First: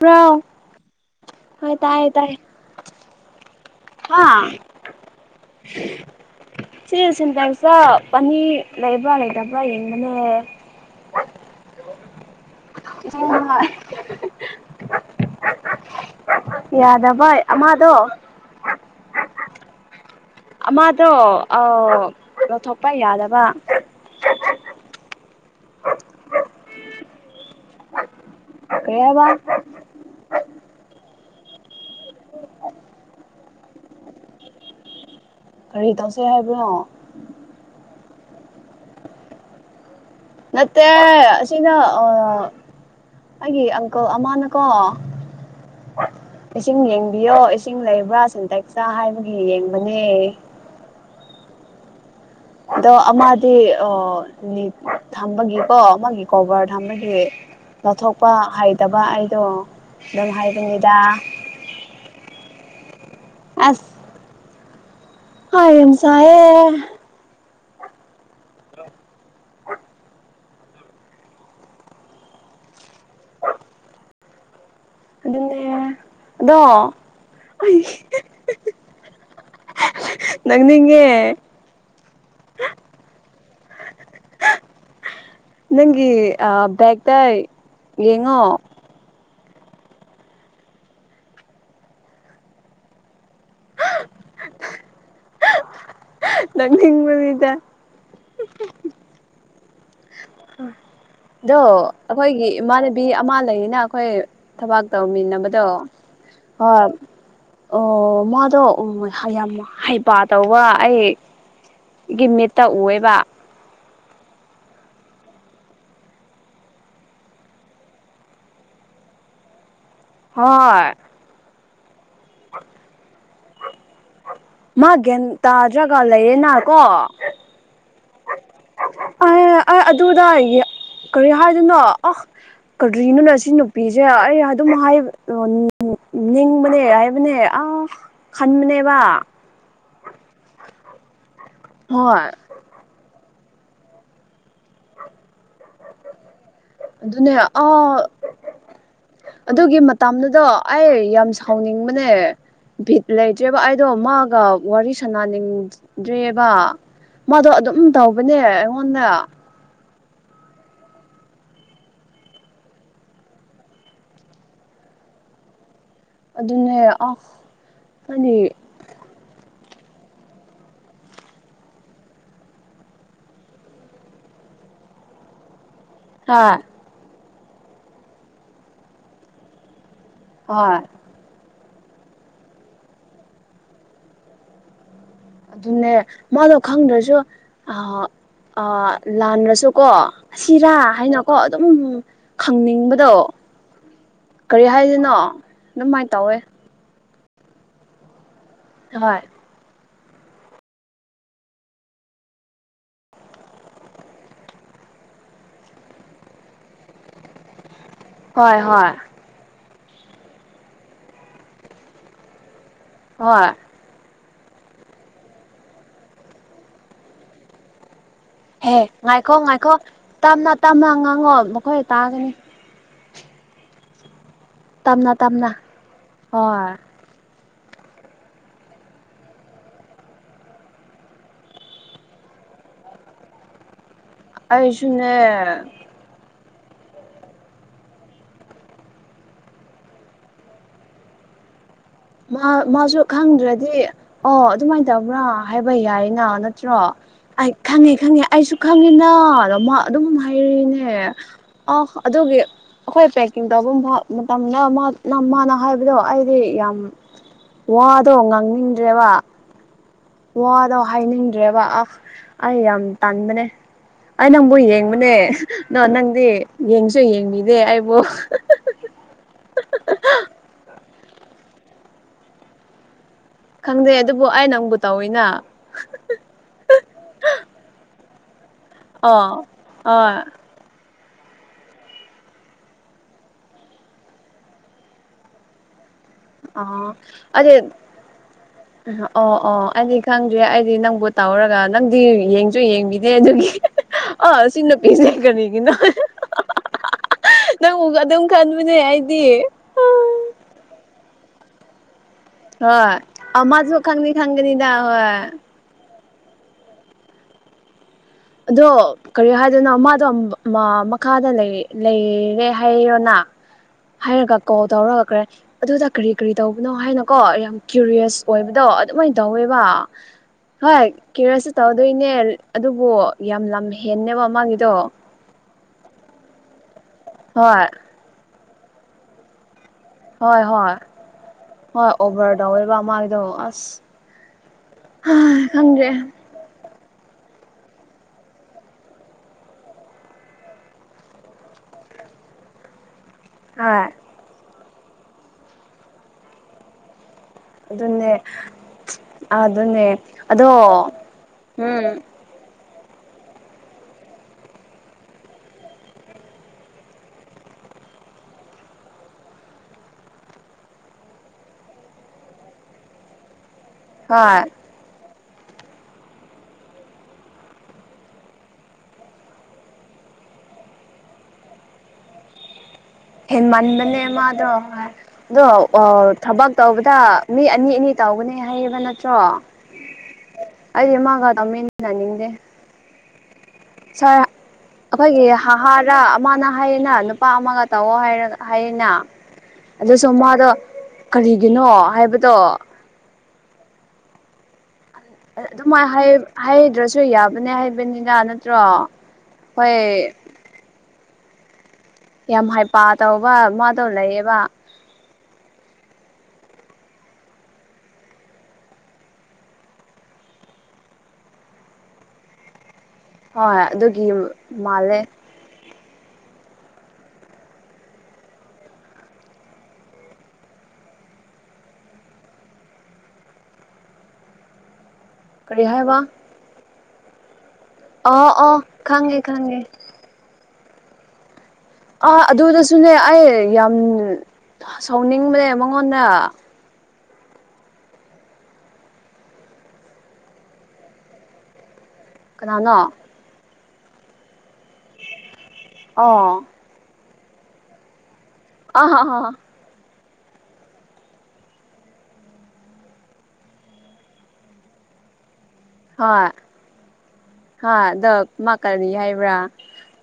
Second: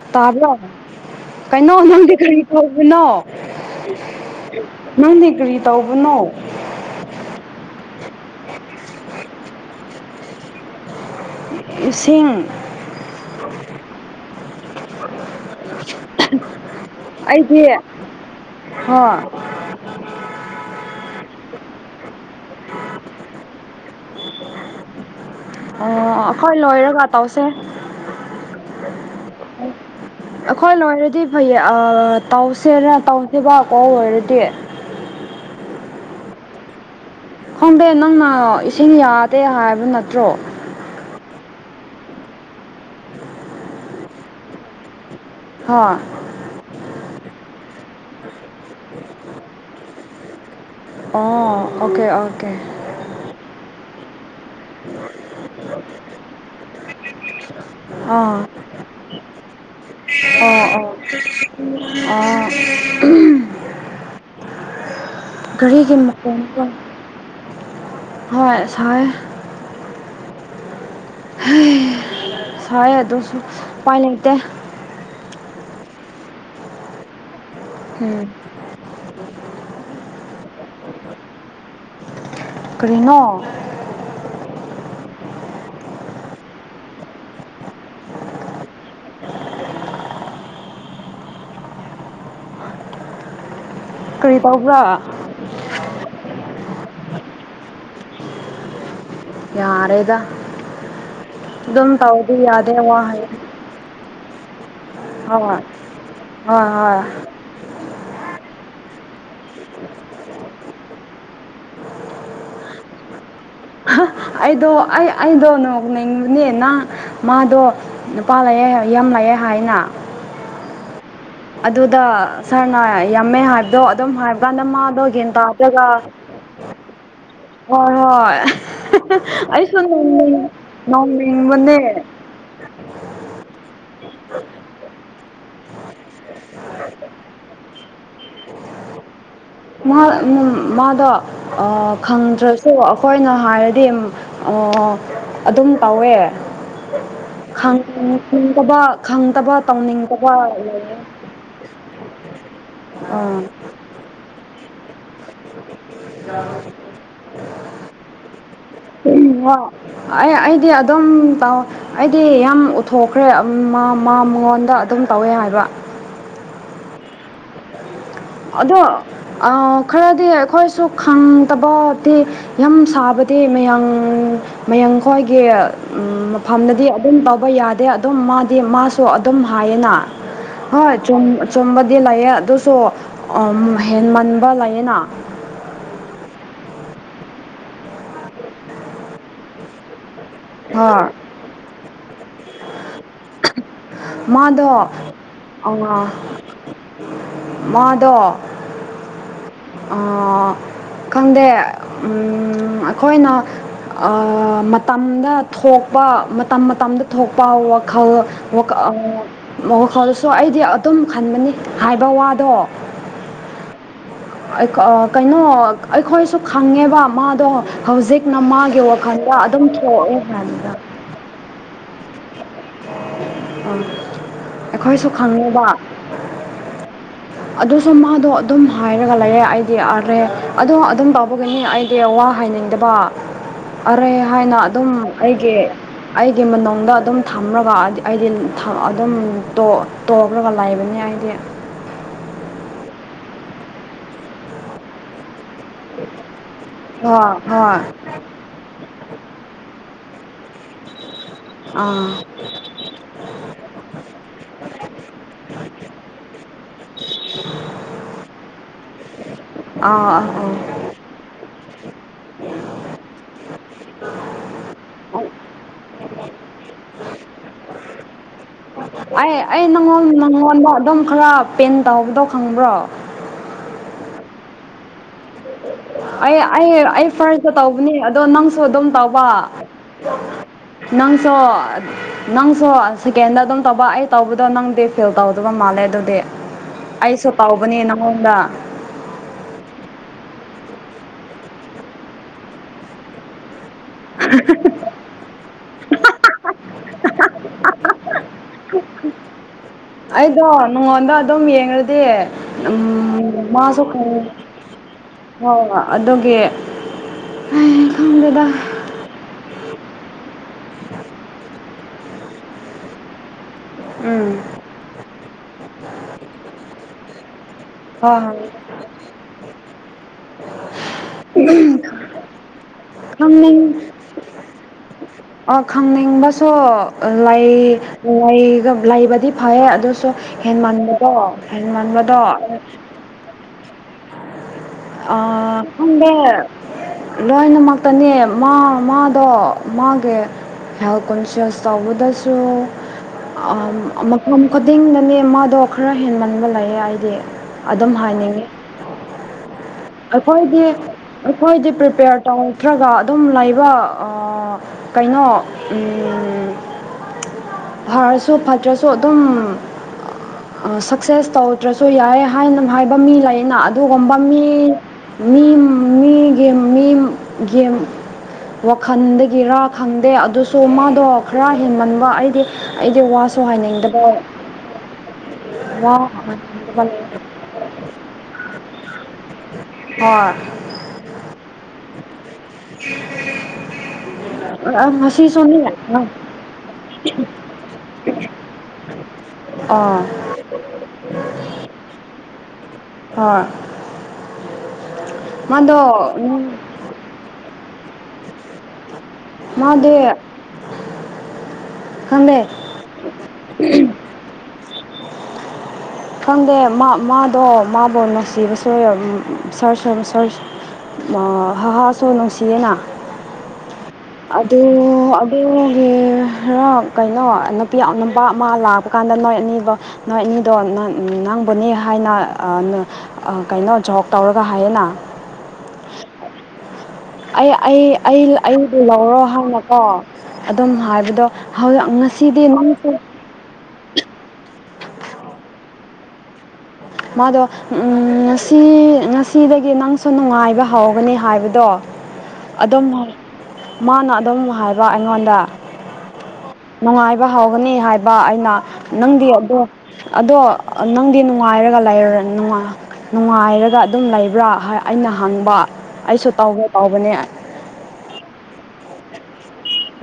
Bro ꯇꯥꯕ꯭ꯔꯣ ꯀꯩꯅꯣ ꯍꯣꯏ ꯇꯥꯏꯌꯦ ꯅꯪꯗꯤ ꯇꯥꯏꯌꯦ ꯀꯔꯤ ꯇꯧꯕꯅꯣ ꯍꯥ ꯅꯪꯗꯤ ꯀꯔꯤ ꯇꯧꯕꯅꯣ ꯁꯤ ꯁꯤꯟꯇꯔꯆ ꯄꯅꯤ ꯂꯩꯕ꯭ꯔꯥ ꯂꯩꯇꯕ꯭ꯔꯥ ꯌꯦꯡꯕꯅꯦ ꯏꯁꯤꯡ ꯍ ꯍꯣꯢ ꯌꯥꯗ ꯚꯥꯏ ꯑꯩꯗꯤ ꯑꯃꯥꯗꯣ ꯍꯣꯏ ꯑꯃꯗꯣ ꯑꯧ ꯂꯧꯊꯣꯛꯄ ꯌꯥꯗꯕ꯫ ꯑꯣ ꯑꯈꯣꯏ ꯂꯣꯏꯔꯒ ꯇꯧꯁꯦ꯫ ꯀꯩ ꯍꯥꯏꯕ꯫ ꯑꯈꯣꯏ ꯂꯣꯏꯔꯗꯤ ꯐꯩꯌꯦ ꯑ ꯇꯧꯁꯦꯔ ꯇꯧꯁꯦꯕꯀꯣ ꯂꯣꯏꯔꯗꯤ꯫ ꯀꯔꯤ ꯇꯧꯁꯦ ꯍꯥꯏꯕꯅꯣ꯫ ꯈꯪꯗꯦ ꯅꯪꯅ ꯏꯁꯤꯡ ꯌꯥꯗꯦ ꯍꯥꯏꯕ ꯅꯠꯇ꯭ꯔꯣ꯫ ꯅꯠꯇꯦ ꯑꯁꯤꯅ ꯑ ꯑꯩꯒꯤ ꯑꯪꯀꯜ ꯑꯃꯅꯀꯣ ꯍꯥ꯫ ꯏꯁꯤꯡ ꯌꯦꯡꯕꯤꯌꯣ ꯏꯁꯤꯡ ꯂꯩꯕ꯭ꯔꯥ ꯁꯤꯟꯇꯦꯛꯁ ꯇꯥ ꯍꯥꯏꯕꯒꯤ ꯌꯦꯡꯕꯅꯦ꯫ ꯑꯣ ꯑꯣꯀꯦ ꯑꯣꯀꯦ꯫ ꯑꯗꯣ ꯑꯃꯗꯤ ꯑ ꯅꯤꯠ ꯊꯝꯕꯒꯤꯀꯣ ꯑꯃꯒꯤ ꯀꯣꯕꯔ ꯊꯝꯕꯒꯤ ꯂꯧꯊꯣꯛꯄ ꯑꯥ ꯍꯩꯇꯕ ꯑꯩꯗꯣ ꯑꯗꯨꯝ ꯑꯣ ꯑꯣ ꯍꯥꯏꯕꯅꯤꯗꯥ꯫ ꯑꯣ꯫ ꯑꯁ꯫ ꯍꯥꯏ ꯌꯥꯝ ꯀꯔꯤꯒꯤ ꯃꯀꯣꯟ ꯅꫭ ꯁꯥꯏꯌꯦ ꯍꯣꯏ ꯁꯥꯑꯦ꯫ ꯁꯥꯑꯦ ꯑꯗꯨꯁꯨ ꯎꯄꯥꯏ ꯂꯩꯇꯦ꯫ ꯑꯗꯨꯅꯦ ꯑꯗꯣ ꯎꯝ ꯅꯪꯅꯤꯡꯉꯦ꯫ ꯀꯔꯤꯅꯣ꯫ ꯅꯪꯒꯤ ꯑ ꯕꯦꯛꯇ ꯌꯦꯡꯉꯣ꯫ ꯀꯔꯤ ꯇꯧꯕ꯭ꯔꯥ꯫ ꯅꯪꯅꯤꯡꯕꯅꯤꯗ꯫ ꯌꯥꯔꯦꯗ꯫ ꯗꯣ ꯑꯗꯨꯝ ꯇꯧꯔꯗꯤ ꯑꯈꯣꯏꯒꯤ ꯌꯥꯗꯦ ꯋꯥ ꯏꯃꯥꯟꯅꯕꯤ ꯍꯥꯏ ꯑꯃ ꯂꯩꯔꯤꯅ ꯑꯈꯣꯏ ꯊꯕꯥꯛ ꯍꯣꯏ ꯇꯧꯃꯤꯟꯅꯕꯗꯣ ꯍꯣꯏ꯫ ꯑꯣ ꯃꯥꯗꯣ ꯎꯝ ꯌꯥꯝ ꯍꯩꯄꯥ ꯇꯧꯕ ꯑꯩ ꯒꯤ ꯃꯤꯠꯇ ꯎꯋꯦꯕ꯫ ꯑꯩꯗꯣ ꯑꯩ ꯑꯩꯗꯣ ꯅꯣꯡꯅꯤꯡꯃꯅꯤ ꯅꯪ ꯃꯥꯗꯣ ꯅꯨꯄꯥ ꯂꯥꯛꯑꯦ ꯌꯥꯝ ꯂꯥꯛꯑꯦ ꯍꯥꯏꯅꯥ꯫ ꯍꯣꯏ꯫ ꯑꯗꯨꯗ ꯁꯥꯔꯅ ꯌꯥꯝꯃꯦ ꯍꯥꯏꯕꯗꯣ ꯑꯗꯨꯝ ꯍꯥꯏꯕ ꯕꯥꯟꯗ ꯃꯥ ꯃꯥꯗꯣ ꯒꯦꯟ ꯒ꯭ꯌꯥꯟ ꯇꯥꯗꯒ ꯇꯥꯗ꯭ꯔꯒ ꯂꯩꯌꯦꯅ ꯀꯣ ꯍꯣꯏ ꯍꯣꯏ ꯑꯩ ꯑꯩꯁꯨ ꯑꯩ ꯑꯗꯨꯗ ꯀꯔꯤ ꯍꯥꯏꯗꯣꯏꯅꯣ ꯅꫭꯡꯅꯤꯡꯕꯅꯦ꯫ ꯑ ꯀꯔꯤꯅꯣꯅꯦ ꯑꯁꯤ ꯅꯨꯄꯤꯁꯦ ꯑꯩ ꯑꯗꯨꯝ ꯍꯥꯏ ꯗꫭ ꯅꯤ ꯅꯤꯡꯕꯅꯦ ꯍꯥꯏꯕꯅꯦ ꯑꯥ ꯈꯟꯕꯅꯦꯕꯥ꯫ ꯃꯍꯥ ꯎꯝ ꯃꯥꯗꯣ ꯍꯣꯏ ꯈꯪꯗ꯭ꯔꯁ ꯁꯣ ꯑꯩꯈꯣꯏꯅ ꯍꯥꯏꯔꯗꯤ ꯑ ꯑꯗꯨꯝ ꯇꯧꯋꯦ꯫ ꯑꯗꯨꯅꯦ ꯑꯥ ꯈꯪꯗꯕ ꯇꯧꯅꯤꯡꯗꯕ ꯂꯩꯌꯦ꯫ ꯍꯪꯅꯤꯡꯕꯅꯦ ꯚꯤꯠ ꯑꯥ ꯂꯩꯇ꯭ꯔꯦꯕ ꯑꯩꯗꯣ ꯃꯥꯒ ꯋꯥꯔꯤ ꯁꯅꯅꯤꯡꯗ꯭ꯔꯦꯕ ꯃꯥꯗꯣ ꯑꯗꯨꯝ ꯇꯧꯕꯅꯦ꯫ ꯎꯝ ꯑꯣ ꯑꯩ ꯑꯩꯗꯤ ꯑꯗꯨꯝ ꯇꯧ ꯑꯩꯗꯤ ꯌꯥꯝ ꯎꯠꯊꯣꯛꯈ꯭ꯔꯦ ꯎꯝ ꯃꯥ ꯃꯥ ꯃꯉꯣꯟꯗ ꯑꯗꯨꯝ ꯇꯧꯋꯦ ꯍꯥꯏꯕ꯫ ꯑꯗꯨꯅꯦ ꯑ ꯍꯥꯏꯗꯤ ꯑꯗꯣ ꯑ ꯈꯔꯗꯤ ꯑꯩꯈꯣꯏꯁꯨ ꯈꯪꯇꯕꯗꯤ ꯌꯥꯝ ꯁꯥꯕꯗꯤ ꯃꯌꯥꯡ ꯃꯌꯥꯡ ꯈ꯭ꯋꯥꯏꯒꯤ ꯍꯣꯏ ꯃꯐꯝꯗꯗꯤ ꯑꯗꯨꯝ ꯇꯧꯕ ꯌꯥꯗꯦ ꯑꯗꯨꯝ ꯃꯥꯗꯤ ꯃꯥꯁꯨ ꯑꯗꯨꯝ ꯍꯥꯏꯌꯦꯅ ꯍꯣꯏ ꯍꯣꯏꯠ ꯆꯨꯝ ꯆꯨꯝꯕꯗꯤ ꯂꯩꯌ‌ꯦ ꯑꯗꯨꯁꯨ ꯑ ꯍꯦꯟ ꯃꯟꯕ ꯂꯩꯌꯦꯅꯥ ꯑꯗꯨꯅꯦ ꯃꯥꯗꯣ ꯈꯪꯗ꯭ꯔꯁꯨ ꯑꯥ ꯑꯥ ꯂꯥꯟꯔꯁꯨꯀꯣ ꯑꯁꯤꯔꯥ ꯍꯣꯏ ꯍꯥꯏꯅꯀꯣ ꯑꯗꯨꯝ ꯈꯪꯅꯤꯡꯕꯗꯣ ꯀꯔꯤ ꯃꯥꯗꯣ ꯍꯥꯏꯗꯨꯏꯅꯣ ꯑꯗꯨꯃꯥꯏ ꯇꯧꯋꯦ ꯃꯥꯗ‌ꯣ ꯍꯣꯏ ꯑꯥ ꯈꯪꯗꯦ ꯎꯝ ꯑꯩꯈꯣꯏꯅ ꯑꯑ ꯃꯇꯝꯗ ꯊꯣꯛꯄ ꯃꯇꯝ ꯃꯇꯝꯗ ꯊꯣꯛꯄ ꯋꯥ ꯍꯣꯏ ꯍꯣꯏ ꯋꯥ ꯋꯥꯈꯜꯗꯁꯨ ꯑꯩꯗꯤ ꯑꯗꯨꯝ ꯈꯟꯕꯅꯤ ꯍꯥꯏꯕ ꯋꯥꯗꯣ ꯍꯣꯏ ꯑꯥ ꯀꯩꯅꯣ ꯑꯩꯈꯣꯏꯁꯨ ꯈꯪꯉꯦꯕ ꯃꯥꯗꯣ ꯍꯧꯖꯤꯛ ꯍꯦ ꯃꯃꯥꯒꯤ ꯋꯥꯈꯜꯗ ꯉꯥꯏꯈꯣ ꯑꯗꯨꯝ ꯉꯥꯏꯈꯣ ꯊꯣꯛꯑꯦ ꯇꯞꯅ ꯍꯥꯏꯕꯗ ꯇꯞꯅ ꯉꯥꯡꯉꯣ ꯃꯈꯣꯏ ꯇꯥꯒꯅꯤ ꯑꯥ ꯑꯩꯈꯣꯏꯁꯨ ꯇꯞꯅ ꯇꯞꯅ ꯈꯪꯔ‌ꯦꯕꯥ ꯍꯣꯏ ꯑꯗꯨꯁꯨ ꯃꯥꯗꯣ ꯑꯗꯨꯝ ꯍꯥꯏꯔꯒ ꯂꯩꯑꯦ ꯑꯩꯗꯤ ꯑꯥꯔꯦ ꯑꯗꯣ ꯑꯗꯨꯝ ꯇꯥꯎꯕꯒꯤꯅꯤ ꯑꯩ ꯑꯦ ꯋꯥ ꯍꯥꯏꯅꯤꯡꯗꯕ ꯑꯔꯦ ꯍꯥꯏꯅ ꯑꯗꯨꯝ ꯑꯩꯁꯨꯅꯦ ꯑꯩꯒꯤ ꯑꯩꯒꯤ ꯃꯅꯨꯡꯗ ꯑꯗꯨꯝ ꯊꯝꯔꯒꯗꯤ ꯑꯩꯗꯤ ꯊ ꯑꯗꯨꯝ ꯇ‌ꯣ ꯇꯣꯛꯔꯒ ꯂꯩꯕꯅꯤ ꯑꯩꯗꯤ ꯃꯥ ꯃꯥꯁꯨ ꯈꯪꯗ꯭ꯔꯗꯤ ꯑꯣ ꯑꯗꯨꯃꯥꯏꯟ ꯇꯧꯕ꯭ꯔꯥ ꯍꯥꯏꯕ ꯌꯥꯏꯅ ꯅ ꯇ꯭ꯔꯣ ꯍꯣꯏ ꯑꯩ ꯍꯣꯏ ꯈꯪꯉꯦ ꯈꯪꯉꯦ ꯑꯩꯁꯨ ꯈꯪꯉꯤꯅ ꯑꯗꯣ ꯃꯥ ꯑꯗꯨꯝ ꯍꯥꯏꯔꯩꯅꯦ ꯑꯥ ꯑꯩꯈꯣꯏ ꯄꯦꯛꯀꯤꯡ ꯇꯧꯕ ꯃ ꯃꯇꯝꯗ ꯃꯥ ꯃꯥꯅ ꯍꯥꯏꯕꯗꯣ ꯑꯩꯗꯤ ꯌꯥꯝ ꯋꯥꯗꯣ ꯉꯥꯡꯅꯤꯡꯗ꯭ꯔꯦꯕ ꯑꯥ ꯑꯥ ꯋꯥꯗ‌ꯣ ꯍꯥꯏꯅꯤꯡꯗ꯭ꯔꯦꯕ ꯑ ꯑꯩ ꯌꯥꯝ ꯇꯟꯕꯅꯦ ꯑꯩ ꯅꯪꯕꯨ ꯌꯦꯡꯕꯅꯦ ꯗ‌ꯣ ꯅꯪꯗꯤ ꯌꯦꯡꯁꯨ ꯌꯦꯡꯕꯤꯗꯦ ꯑꯩꯕꯨ ꯑꯩ ꯑꯩ ꯅꯪꯉꯣꯟ ꯅꯪꯉꯣꯟꯗ ꯑꯗꯨꯝ ꯈꯔ ꯄꯦꯟ ꯇꯧꯕꯗꯣ ꯈꯪꯕ꯭ꯔꯣ ꯈꯪꯗꯦ ꯑꯗꯨꯕꯨ ꯑꯩ ꯅꯪꯕꯨ ꯇꯧꯋꯤꯅ ꯑꯩ ꯑꯩ ꯑꯩ ꯐꯥꯔꯁꯇ ꯇꯧꯕꯅꯤ ꯑꯗꯣ ꯅꯪꯁꯨ ꯑꯗꯨꯝ ꯇꯧꯕ ꯑꯥ ꯑꯥ ꯅꯪꯁꯣ ꯅꯪꯁ‌ꯣ ꯁꯦꯀꯦꯟꯗ ꯑꯗꯨꯝ ꯇꯧꯕ ꯑꯩ ꯇꯧꯕꯗꯣ ꯅꯪꯗꯤ ꯐꯤꯜ ꯇꯧꯗꯕ ꯃꯥꯜꯂꯦ ꯑꯗꯨꯗꯤ ꯑꯥ ꯑꯩꯁꯨ ꯑꯩꯗꯤ ꯀꯧꯕꯅꯦ ꯅꯪꯉꯣꯟꯗ ꯑꯣ ꯑꯣ ꯑꯩꯗꯤ ꯈꯪꯗ꯭ꯔꯦ ꯑꯩꯗꯤ ꯅꯪꯕꯨ ꯇꯧꯔꯒ ꯅꯪꯗꯤ ꯌꯦꯡꯁꯨ ꯌꯦꯡꯕꯤꯗꯦ ꯑꯗꯨꯒꯤ ꯑ‌ꯣ ꯁꯤ ꯅꯨꯄꯤꯁꯦ ꯀꯔꯤꯒꯤꯅꯣ [unintelligible] ꯗꯨ ꯑꯗꯨꯝ ꯈꯟꯕꯅꯦ ꯑꯩꯗꯤ ꯑꯩꯗꯣ ꯅꯉꯣꯟꯗꯣ ꯑꯗꯨꯝ ꯌꯦꯡꯔꯗꯤ ꯎꯝ ꯍꯣꯏ ꯑꯃꯁꯨ ꯃꯥꯁꯨ ꯈꯪꯅꯤ ꯈꯔ ꯈꯪꯒꯅꯤꯗ ꯍꯣꯏ ꯍꯣ ꯑꯗꯨꯒꯤ ꯍꯩ ꯈꯪꯗꯦꯗ ꯑꯗꯣ ꯀꯔꯤ ꯍꯥꯏꯗꯣꯏꯅꯣ ꯃꯥꯗꯣ ꯃꯥ ꯃꯈꯥꯗ ꯂꯩ ꯂꯩꯔꯦ ꯍꯥꯏꯔꯣꯅ ꯎꯝ ꯍꯥꯏꯔꯒ ꯀꯣꯜ ꯇꯧꯔꯒ ꯑꯗꯨꯗ ꯀꯔꯤ ꯀꯔꯤ ꯇꯧꯕꯅꯣ ꯍꯥꯏꯅꯀꯣ ꯌꯥꯝ ꯀ꯭ꯌꯨꯔꯤꯌꯁ ꯍꯣꯏ ꯍꯣꯏ ꯑꯣꯏꯕꯗꯣ ꯑꯗꯨꯃꯥꯏꯅ ꯇꯧꯋꯦꯕ ꯍꯣꯏ ꯀ꯭ꯌꯨꯔꯤꯌꯁꯁꯨ ꯇꯧꯗꯣꯏꯅꯦ ꯑꯗꯨꯕꯨ ꯌꯥꯝ ꯂꯝ ꯍꯦꯟꯂꯦꯕ ꯃꯥꯒꯤꯗꯣ ꯑꯥ ꯈꯪꯅꯤꯡꯕꯁꯨ ꯂꯩ ꯍꯣꯏ ꯂꯩꯒ ꯂꯩꯕꯗꯤ ꯐꯩꯌꯦ ꯑꯗꯨ ꯑꯗꯨꯁꯨ ꯍꯣꯏ ꯍꯣꯏ ꯍꯦꯟꯃꯟꯕꯗꯣ ꯍꯣꯏ ꯍꯦꯟꯃꯟꯕꯗꯣ ꯑꯣꯚꯔ ꯇꯧꯋꯦꯕ ꯃꯥꯒꯤꯗꯣ ꯑꯁ ꯑꯥ ꯈꯪꯗ꯭ꯔꯦ ꯈꯪꯗꯦ ꯂꯣꯏꯅꯃꯛꯇꯅꯦ ꯃꯥ ꯃꯥꯗꯣ ꯃꯥꯒꯤ ꯍꯦꯜꯊ ꯀꯟꯁꯤꯌꯦꯁ ꯇꯧꯕꯗꯁꯨ ꯍꯣꯏ ꯑꯥ ꯃꯐꯝ ꯈꯨꯗꯤꯡꯗꯅꯦ ꯃꯥꯗꯣ ꯈꯔ ꯍꯦꯟꯃꯟꯕ ꯂꯩꯌꯦ ꯍꯥꯏꯗꯤ ꯑꯗꯨꯅꯦ ꯑꯗꯨꯅꯦ ꯑꯗꯣ ꯑꯩꯈꯣꯏꯗꯤ ꯑꯩꯈꯣꯏꯗꯤ ꯎꯝ ꯄ꯭ꯔꯤꯄꯦꯌꯔ ꯇꯧꯔꯛꯇ꯭ꯔꯒ ꯑꯗꯨꯝ ꯂꯩꯕ ꯀꯩꯅꯣ ꯎꯝ ꯐꯔꯁꯨ ꯐꯠꯇ꯭ꯔꯁꯨ ꯑꯗꯨꯝ ꯁꯛꯁꯦꯁ ꯇꯧꯗ꯭ꯔꯁꯨ ꯌꯥꯏ ꯍꯥꯏꯅ ꯍꯥꯏꯕ ꯃꯤ ꯂꯩꯌꯦꯅ ꯑꯗꯨꯒꯨꯝꯕ ꯍꯣꯏ ꯃꯤ ꯃꯤ ꯃꯤꯒꯤ ꯃꯤꯝ ꯒꯤꯝ ꯋꯥꯈꯜꯗꯒꯤꯔꯥ ꯈꯪꯗꯦ ꯑꯗꯨꯁꯨ ꯃꯥꯗꯣ ꯈꯔ ꯍꯦꯟꯃꯟꯕ ꯑꯩꯗꯤ ꯑꯩꯗꯤ ꯋꯥꯁꯨ ꯍꯦꯟꯃꯟꯕꯅꯦ ꯍꯥꯏꯅꯤꯡꯗꯕ ꯃꯥꯗꯣ ꯑꯗꯣ ꯋꯥ ꯊꯕꯛ ꯇꯧꯕꯗ ꯃꯤ ꯑꯅꯤ ꯑꯅꯤ ꯇꯧꯒꯅꯤ ꯍꯥꯏꯕ ꯅꯠꯇ꯭ꯔꯣ ꯍꯣꯏ ꯑꯩꯗꯤ ꯃꯥꯒ ꯇꯧꯃꯤꯟꯅꯅꯤꯡꯗꯦ [inaudible] [unintelligible] ꯑꯩꯈꯣꯏꯒꯤ ꯉꯁꯤꯁꯨꯅꯦ ꯍꯥꯍꯥꯔꯅ ꯑꯃꯅ ꯍꯥꯏꯌꯦꯅ ꯅꯨꯄꯥ ꯑꯃꯒ ꯇꯧꯑꯣ ꯍꯥꯏꯔꯒ ꯍꯥꯏꯌꯨꯅ ꯑꯥ ꯑꯗꯨꯁꯨ ꯃꯥꯗꯣ ꯀꯔꯤꯒꯤꯅꯣ ꯍꯥꯏꯕꯗꯣ ꯍꯣꯏ ꯃꯥꯗꯣ ꯑꯗꯨꯃꯥꯏꯅ ꯍꯥꯏ ꯍꯥꯏꯗ꯭ꯔꯁꯨ ꯌꯥꯕꯅꯦ ꯍꯥꯏꯕꯅꯤꯗ ꯅꯠꯇ꯭ꯔꯣ ꯃꯥꯗꯤ ꯍꯣꯏ ꯈꯪꯗꯦ ꯌꯥꯝ ꯍꯩꯄ ꯇꯧꯔꯒ ꯃꯥꯗꯣ ꯂꯩꯌꯦꯕ ꯈꯪꯗꯦ ꯃꯥꯗꯣ ꯃꯥꯕꯨ ꯅꯨꯡꯁꯤꯕꯁꯨ ꯁꯥꯔ ꯁꯥꯔ ꯑꯥ ꯍꯥꯍꯥꯁꯨ ꯅꯨꯡꯁꯤꯌꯦꯅ ꯍꯣꯏ ꯑꯗꯨꯒꯤ ꯑꯗꯨ ꯃꯥꯜꯂꯦ [unintelligible] ꯀꯩꯅꯣ ꯅꯨꯄꯤ ꯑꯉꯝꯕ ꯑꯃ ꯂꯥꯛꯄꯀꯥꯟꯗ ꯅꯣꯏ ꯑꯅꯤꯗꯣ ꯅꯣꯏ ꯑꯅꯤꯗꯣ ꯅꯪ ꯅꯪꯕꯨꯅꯦ ꯍꯥꯏꯅ ꯀꯩꯅꯣ ꯖꯣꯛ ꯇꯧꯔꯒ ꯍꯥꯏꯌꯦꯅ ꯀꯔꯤ ꯍꯥꯏꯕ ꯑꯩ ꯑꯩ ꯑꯣ ꯑꯣ ꯑꯩꯕꯨ ꯈꯪꯉꯦ ꯂꯧꯔꯣ ꯈꯪꯉꯦ ꯍꯥꯏꯅꯀꯣ ꯑꯗꯨꯝ ꯍꯥꯏꯕꯗꯣ ꯑꯥ ꯉꯁꯤꯗꯤ ꯑꯗꯨꯗꯁꯨꯅꯦ ꯅꯪꯁꯨ ꯑꯩ ꯌꯥꯝ ꯁꯥꯎꯅꯤꯡꯕꯅꯦ ꯃꯉꯣꯟꯗ ꯃꯥꯗꯣ ꯉꯁꯤ ꯉꯁꯤꯗꯒꯤ ꯅꯪꯁꯨ ꯅꯨꯡꯉꯥꯏꯕ ꯍꯧꯒꯅꯤ ꯍꯥꯏꯕꯗꯣ ꯑꯗꯨꯝ ꯀꯅꯥꯅꯣ ꯃꯥꯅ ꯑꯗꯨꯝ ꯍꯥꯏꯕ ꯑꯩꯉꯣꯟꯗ ꯑꯣ ꯅꯨꯡꯉꯥꯏꯕ ꯍꯧꯒꯅꯤ ꯍꯥꯏꯕ ꯑꯩꯅ ꯑꯥ ꯍꯥ ꯍꯥ ꯅꯪꯗꯤ ꯑꯗꯣ ꯑꯗꯣ ꯅꯪꯗꯤ ꯅꯨꯡꯉꯥꯏꯔꯒ ꯂꯩꯔ ꯅꯨꯡꯉꯥ ꯅꯨꯡꯉꯥꯏꯔꯒ ꯑꯗꯨꯝ ꯂꯩꯕ꯭ꯔꯥ ꯍꯥꯏ ꯑꯩꯅ ꯍꯪꯕ꯫ ꯑꯩꯁꯨ ꯇꯧꯒꯦ ꯇꯧꯕꯅꯦ ꯑ ꯍꯥ ꯑꯗꯣ ꯃꯥ ꯀꯔꯤ ꯍꯥꯏꯕ꯭ꯔꯥ꯫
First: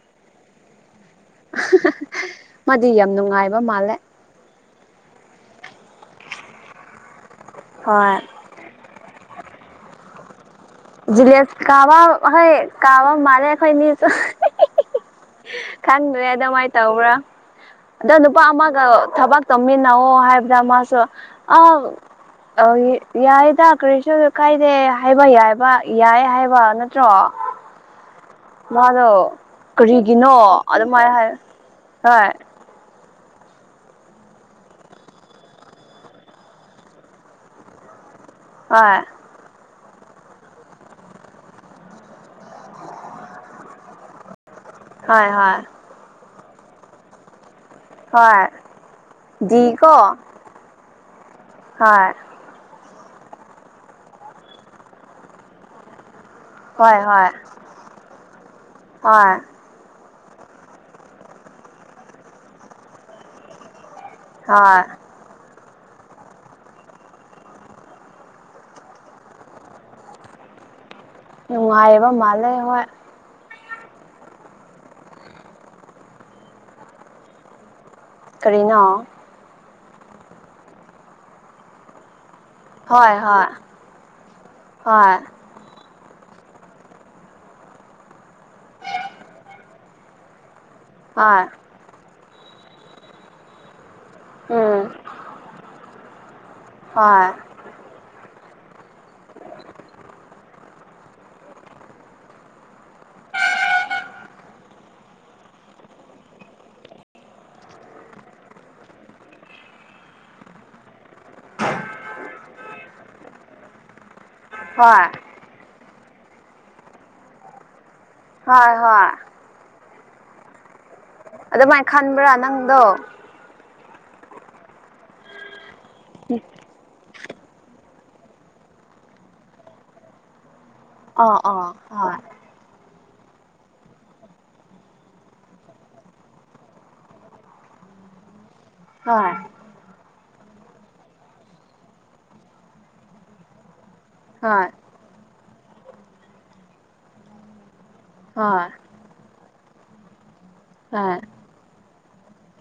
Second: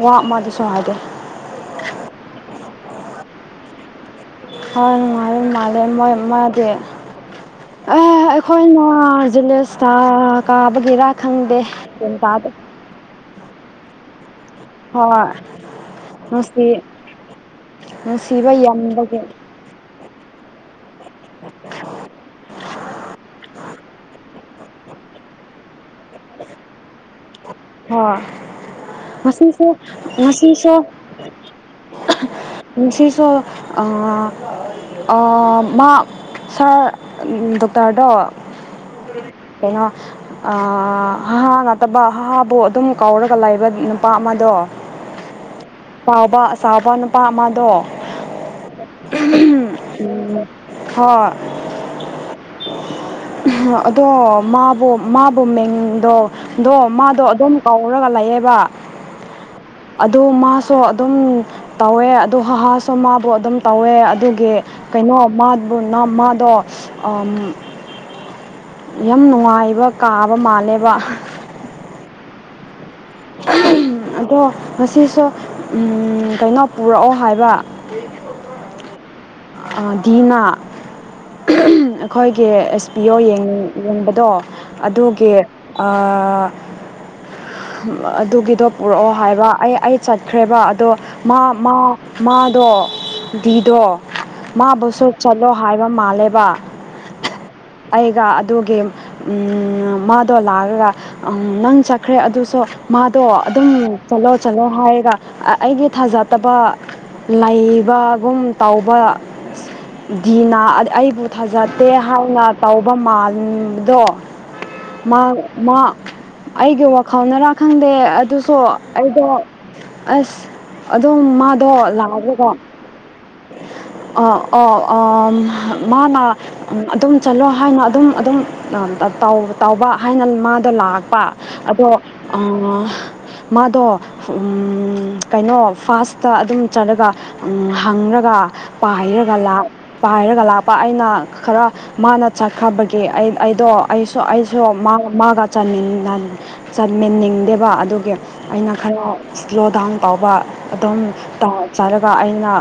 ꯋꯥ ꯑꯃꯗꯁꯨ ꯍꯥꯏꯗꯦ꯫ [unintelligible] ꯃꯥꯗꯤ ꯌꯥꯝ ꯅꯨꯡꯉꯥꯏꯕ ꯃꯥꯜꯂꯦ꯫ ꯍꯣꯏ ꯅꯨꯡꯉꯥꯏꯕ ꯃꯥꯜꯂꯦ ꯃꯣꯏ ꯃꯥꯗꯤ꯫ ꯑꯦ ꯍꯣꯏ ꯑꯩꯈꯣꯏꯅ ꯖꯨꯂꯦꯁꯀꯥ ꯀꯥꯕꯒꯤꯔꯥ ꯖꯤꯂꯦꯁ ꯈꯪꯗꯦ ꯀꯥꯕ ꯒꯌ꯭ꯥꯟ ꯇꯥꯗꯦ꯫ ꯍꯣꯏ ꯀꯥꯕ ꯃꯥꯜꯂꯦ ꯑꯩꯈꯣꯏꯅꯤꯁꯨ ꯍꯣꯏ [unintelligible] ꯈꯪꯗ꯭ꯔꯦ ꯅꯨꯡꯁꯤ ꯑꯗꯨꯃꯥꯏꯟ ꯇꯧꯕ꯭ꯔꯥ꯫ ꯑꯗ ꯅꯨꯄꯥ ꯅꯨꯡꯁꯤꯕ ꯑꯃꯒ ꯌꯥꯝꯕꯒꯤ ꯊꯕꯛ ꯇꯧꯃꯤꯟꯅꯑꯣ ꯍꯥꯏꯕꯗ ꯃꯥꯁꯨ ꯑ ꯑꯧ ꯌꯥꯏꯗ ꯀꯔꯤꯁꯣ ꯀꯥꯏꯗꯦ ꯍꯥꯏꯕ ꯌꯥꯏ ꯕ ꯌꯥꯏ ꯍꯥꯏꯕ ꯅꯠꯇ꯭ꯔꯣ꯫ ꯍꯣꯏ ꯃꯥꯗꯣ ꯉꯁꯤꯁꯨ ꯀꯔꯤꯒꯤꯅꯣ ꯉꯁꯤꯁꯨ ꯑꯗꯨꯃꯥꯏꯅ ꯍꯥꯏ ꯍꯣꯏ ꯉꯥꯁꯤꯁꯣ ꯑ ꯑꯥ ꯃꯥꯥ ꯁꯔ ꯗꯣꯛꯇꯔꯗꯣ ꯍꯣꯏ ꯀꯩꯅꯣ ꯑ ꯍꯥꯍꯥ ꯉꯥꯛꯇꯕ ꯍꯥꯍꯥ ꯕꯨ ꯑꯗꯨꯝ ꯀꯥꯎꯔꯒ ꯂꯥꯏꯕꯒꯤ ꯅꯨꯄꯥ ꯑꯃꯗꯣ꯫ ꯍꯣꯏ ꯍꯣꯏ ꯄꯥꯎꯕ ꯆꯥꯎꯕ ꯅꯨꯄꯥ ꯑꯃꯗꯣ꯫ ꯍꯣꯏ ꯗꯤꯀꯣ ꯍꯣꯢ꯫ ꯑꯣ ꯑꯗꯣ ꯃꯥꯕꯨ ꯃꯥꯕꯨ ꯃꯤꯡꯗꯣ ꯗꯣ ꯍꯣꯏ ꯃꯥꯗꯣ ꯍꯣꯏ ꯑꯗꯨꯝ ꯀꯧꯔꯒ ꯂꯩꯌꯦꯕ꯫ ꯍꯣꯏ ꯑꯗꯨ ꯃꯥꯁꯨ ꯑꯗꯨꯝ ꯇꯧꯋꯦ ꯑꯗꯨ ꯍꯥꯍꯥꯁꯨ ꯃꯥꯕꯨ ꯑꯗꯨꯝ ꯇꯧꯋꯦ ꯑꯗꯨꯝ ꯒꯦ ꯍꯣꯏ ꯀꯩꯅꯣ ꯃꯥꯕꯨ ꯃꯥꯗꯣ ꯑꯝ ꯌꯥꯝ ꯅꯨꯡꯉꯥꯏꯕ ꯀꯥꯕ ꯃꯥꯜꯂꯦꯕ꯫ ꯅꯨꯡꯉꯥꯏꯌꯦꯕ ꯃꯥꯜꯂꯦ ꯍꯣꯏ꯫ [unintelligible] ꯑꯗꯣ ꯉꯁꯤꯁꯣ ꯎꯝ ꯀꯩꯅꯣ ꯄꯨꯔꯛꯑꯣ ꯍꯥꯏꯕ꯫ ꯀꯔꯤꯅꯣ? ꯑꯥ ꯗꯤ ꯅꯥ [unintelligible] ꯑꯩꯈꯣꯏꯒꯤ ꯑꯦꯁ ꯄꯤ ꯍꯣꯏ ꯑꯣ ꯍꯣꯏ ꯌꯦꯡ ꯌꯦꯡꯕꯗꯣ ꯍꯣꯏ ꯑꯗꯨꯒꯤ ꯑ ꯑꯗꯨꯒꯤꯗꯣ ꯄꯨꯔꯛꯑꯣ ꯍꯥꯏꯕ ꯑꯩ ꯑꯩ ꯆꯠꯈ꯭ꯔꯦꯕ ꯑꯗꯣ ꯃꯥ ꯍꯣꯏ ꯃꯥ ꯃꯥꯗꯣ ꯗꯤ ꯗꯣ ꯎꯝ ꯃꯥꯕꯨꯁꯨ ꯆꯠꯂꯣ ꯍꯥꯏꯕ ꯃꯥꯜꯂꯦꯕ ꯍꯣꯏ ꯑꯩꯒ ꯑꯗꯨꯒꯤ ꯎꯝ ꯃꯥꯗꯣ ꯂꯥꯛꯔꯒ ꯑꯝ ꯅꯪ ꯆꯠꯈ꯭ꯔꯦ ꯑꯗꯨꯁꯨ ꯃꯥꯗꯣ ꯑꯗꯨꯝ ꯆꯠꯂꯣ ꯆꯠꯂꯣ ꯍꯥꯏꯔꯒ ꯑ ꯑꯩꯒꯤ ꯊꯥꯖꯇꯕ ꯂꯩꯕꯒꯨꯝ ꯇꯧꯕ ꯗꯤꯅ ꯑꯩꯕꯨ ꯊꯥꯖꯠꯇꯦ ꯍꯥꯏꯅ ꯇꯧꯕ ꯃꯥꯟꯕꯗꯣ꯫ ꯍꯣꯏ ꯃꯥ ꯃꯥ ꯑꯩꯒꯤ ꯋꯥꯈꯜꯅꯔꯥ ꯈꯪꯗꯦ ꯑꯗꯨꯁꯨ ꯍꯣꯏ ꯍꯣꯏ ꯑꯩꯗꯣ ꯑꯁ ꯑꯗꯨꯝ ꯃꯥꯗꯣ ꯂꯥꯛꯔꯒ ꯇꯣ ꯑ ꯑꯣ ꯑꯝ ꯃꯥꯅ ꯎꯝ ꯑꯗꯨꯝ ꯆꯠꯂꯣ ꯍꯥꯏꯅ ꯑꯗꯨꯝ ꯑꯗꯨꯝ ꯇꯥꯎꯕ ꯍꯥꯏꯅ ꯃꯥꯗꯣ ꯂꯥꯛ ꯄ ꯑꯥ ꯑꯥ ꯑꯗꯣ ꯍꯣꯏ ꯑꯝ ꯃꯥꯗꯣ ꯎꯝ ꯀꯩꯅꯣ ꯐꯥꯁꯇ ꯑꯗꯨꯝ ꯆꯠꯂꯒ ꯍꯪꯔꯒ ꯍꯣꯏ ꯄꯥꯏꯔꯒ ꯄꯥꯏꯔꯒ ꯂꯥꯛꯄ ꯑꯩꯅ ꯈꯔ ꯃꯥꯅ ꯆꯠꯈꯕꯒꯤ ꯑꯩ ꯑꯩꯗꯣ ꯑꯩꯁꯨ ꯑꯩꯁꯨ ꯍꯣꯏ ꯃꯥꯒ ꯆꯥꯅꯤꯡꯅ ꯆꯠꯃꯤꯅꯤꯡꯗꯦꯕ ꯑꯗꯨꯒꯤ ꯍꯣꯏ ꯑꯩꯅ ꯈꯔ ꯁ꯭ꯂꯣ ꯗꯥꯎꯟ ꯇꯧꯕ ꯑꯗꯨꯝ ꯍꯣꯏ ꯇꯥꯎ ꯆꯔꯒ ꯑꯩꯅ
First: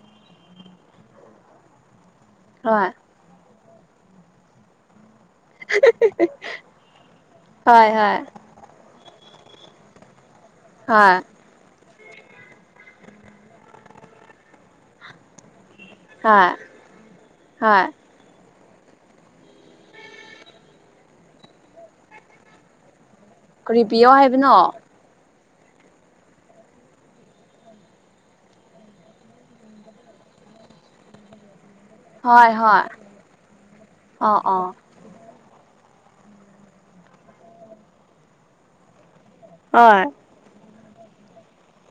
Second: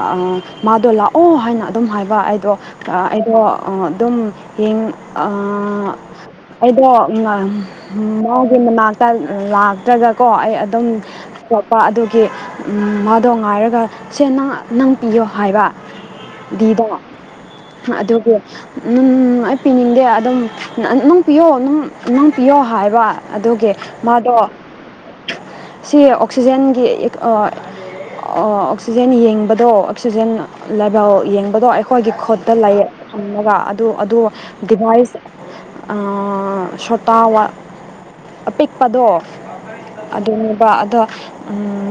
ꯃꯥꯗꯣ ꯂꯥꯛꯑꯣ ꯍꯥꯏꯅ ꯑꯗꯨꯝ ꯍꯥꯏꯕ ꯑꯩꯗꯣ ꯍꯣꯏ ꯍꯣꯏ ꯑꯩꯗꯣ ꯑꯣ ꯑꯗꯨꯝ ꯌꯦꯡ ꯑꯩꯗꯣ ꯃꯥ ꯍꯣꯏ ꯃꯅꯥꯛꯇ ꯂꯥꯛꯇ꯭ꯔꯒꯀꯣ ꯑꯩ ꯑꯗꯨꯝ ꯇꯣꯞꯄ ꯑꯗꯨꯒꯤ ꯃꯥꯗꯣ ꯉꯥꯏꯔꯒ ꯁꯦ ꯅꯪ ꯅꯪ ꯄꯤꯌꯣ ꯍꯥꯏꯕ ꯍꯣꯏ ꯗꯤꯕ ꯍꯣꯏ ꯍꯣꯏ ꯑꯗꯨꯒꯤ ꯎꯝ ꯑꯩ ꯄꯤꯅꯤꯡꯗꯦ ꯑꯗꯨꯝ ꯅꯨꯡ ꯄꯤꯌꯣꯝ ꯅꯨꯡ ꯄꯤꯌꯣ ꯍꯥꯏꯕ ꯑꯗꯨꯒꯤ ꯀꯔꯤ ꯄꯤꯌꯣ ꯃꯥꯗꯣ ꯍꯥꯏꯕꯅꯣ ꯁꯤ ꯑꯣꯛꯁꯤꯖꯦꯟꯒꯤ ꯑꯣꯛꯁꯤꯖꯦꯟ ꯌꯦꯡꯕꯗꯣ ꯑꯣꯛꯁꯤꯖꯦꯟ ꯂ‌ꯦꯕ‌ꯦꯜ ꯌꯦꯡꯕꯗꯣ ꯑꯩꯈꯣꯏꯒꯤ ꯍꯣꯏ ꯈꯨꯠꯇ ꯂꯩ ꯍꯣꯏ ꯊꯝꯃꯒ ꯑꯗꯨ ꯑꯗꯨ ꯑꯥ ꯑꯥ ꯗꯤꯚꯥꯏꯁ ꯁꯣꯇꯥ ꯋꯥ ꯑꯄꯤꯛꯄꯗꯣ ꯍꫭꯏ ꯑꯗꯨꯅꯦꯕ ꯑꯗꯣ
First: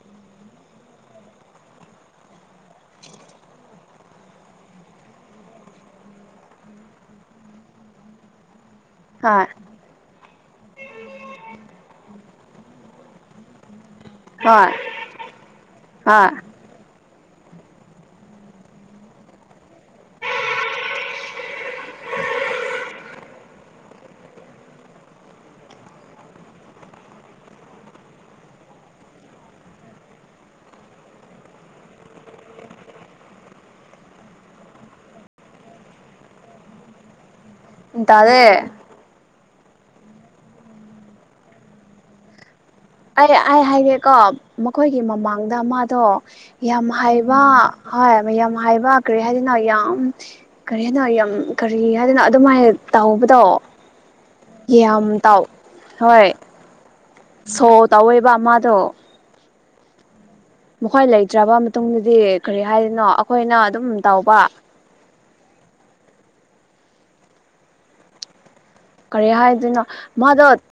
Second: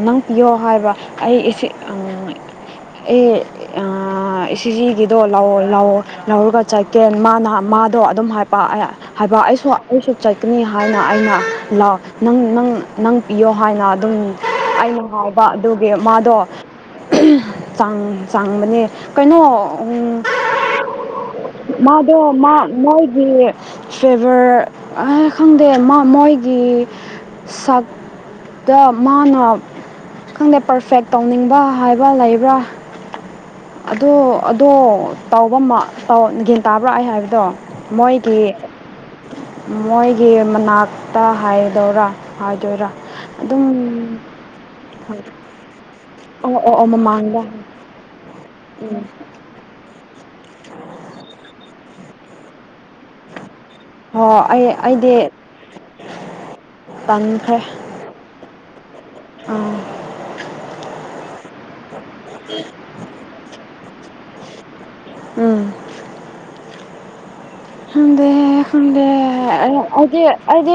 ꯅꯪ ꯄꯤꯌꯣ ꯍꯥꯏꯕ ꯑꯩ ꯑꯩ ꯑꯥ ꯏꯖꯤꯒꯤꯗꯣ ꯂꯧꯑꯣ ꯂꯧ ꯂꯧꯔꯒ ꯆꯠꯀꯦ ꯃꯥꯅ ꯃꯥꯗꯣ ꯑꯗꯨꯝ ꯍꯥꯏꯄ ꯍꯥꯏꯕ ꯍꯣꯏ ꯑꯩꯁꯨ ꯑꯩꯁꯨ ꯆꯠꯀꯅꯤ ꯍꯥꯏꯅ ꯑꯩꯅ ꯂꯥꯎꯑꯣ ꯅꯪ ꯅꯪ ꯅꯪ ꯄꯤꯌꯣ ꯍꯥꯏꯅ ꯑꯗꯨꯝ ꯍꯣꯏ ꯑꯩꯅ ꯉꯥꯎꯕ ꯑꯗꯨꯒꯤ ꯍꯣꯏ ꯃꯥꯗꯣ ꯆꯥꯡ ꯆꯥꯡꯕꯅꯦ ꯀꯩꯅꯣ ꯃꯥꯗꯨ ꯃꯥ ꯃꯣꯏꯒꯤ ꯐꯦꯚꯔꯅ ꯈꯪꯗꯦ ꯃꯣꯏꯒꯤ ꯁꯛ ꯗ ꯃꯥꯅ ꯈꯪꯗꯦ ꯄꯔꯐꯦꯛ ꯇꯧꯅꯤꯡꯕ ꯍꯥꯏꯕ ꯂꯩꯕ꯭ꯔꯥ ꯑꯗꯣ ꯑꯗꯣ ꯒꯦꯟ ꯇꯥꯕ꯭ꯔꯥ ꯑꯩ ꯍꯥꯏꯕꯗꯣ ꯃꯣꯏꯒꯤ ꯇꯥꯔꯦ ꯃꯣꯏꯒꯤ ꯃꯅꯥꯛꯇ ꯍꯥꯏꯗꯧꯔꯥ ꯍꯥꯏꯗꯣꯏꯔꯥ ꯑꯩ ꯑꯩ ꯍꯥꯏꯒꯦꯀꯣ ꯑꯗꯨꯝ ꯃꯈꯣꯏꯒꯤ ꯃꯃꯥꯡꯗ ꯃꯥꯗꯣ ꯑꯣ ꯑꯣ ꯌꯥꯝ ꯑꯣ ꯍꯩꯕ ꯃꯃꯥꯡꯗ ꯍꯣꯏ ꯃꯌꯥꯝ ꯍꯥꯏꯕ ꯎꯝ ꯀꯔꯤ ꯍꯥꯏꯗꫭꯏꯅꯣ ꯌꯥꯝ ꯀꯔꯤ ꯍꯥꯏꯗꫭꯏꯅꯣ ꯌꯥꯝ ꯀꯔꯤ ꯍꯥꯏꯗꫭꯏꯅꯣ ꯑꯗꯨꯝꯥꯏꯅ ꯇꯧꯕꯗꯣ ꯍꯣꯏ ꯑꯩ ꯌꯥꯝ ꯇꯥꯎ ꯍꯣꯏ ꯇꯥꯟꯈ꯭ꯔꯦ ꯁꯣ ꯇꯧꯋꯦꯕ ꯃꯥꯗꯣ ꯑꯥ ꯃꯈꯣꯏ ꯂꯩꯇ꯭ꯔꯕ ꯃꯇꯨꯡꯗꯗꯤ ꯀꯔꯤ ꯍꯥꯏꯗꯅꯣ ꯑꯩꯈꯣꯏꯅ ꯑꯗꯨꯝ ꯇꯧꯕ ꯎꯝ ꯈꯪꯗ‌ꯦ ꯀꯔꯤ ꯈꯪꯗ‌ꯦ ꯑꯩ ꯍꯥꯏꯗꯣꯏꯅꯣ ꯃꯥꯗꯣ ꯑꯩꯗꯤ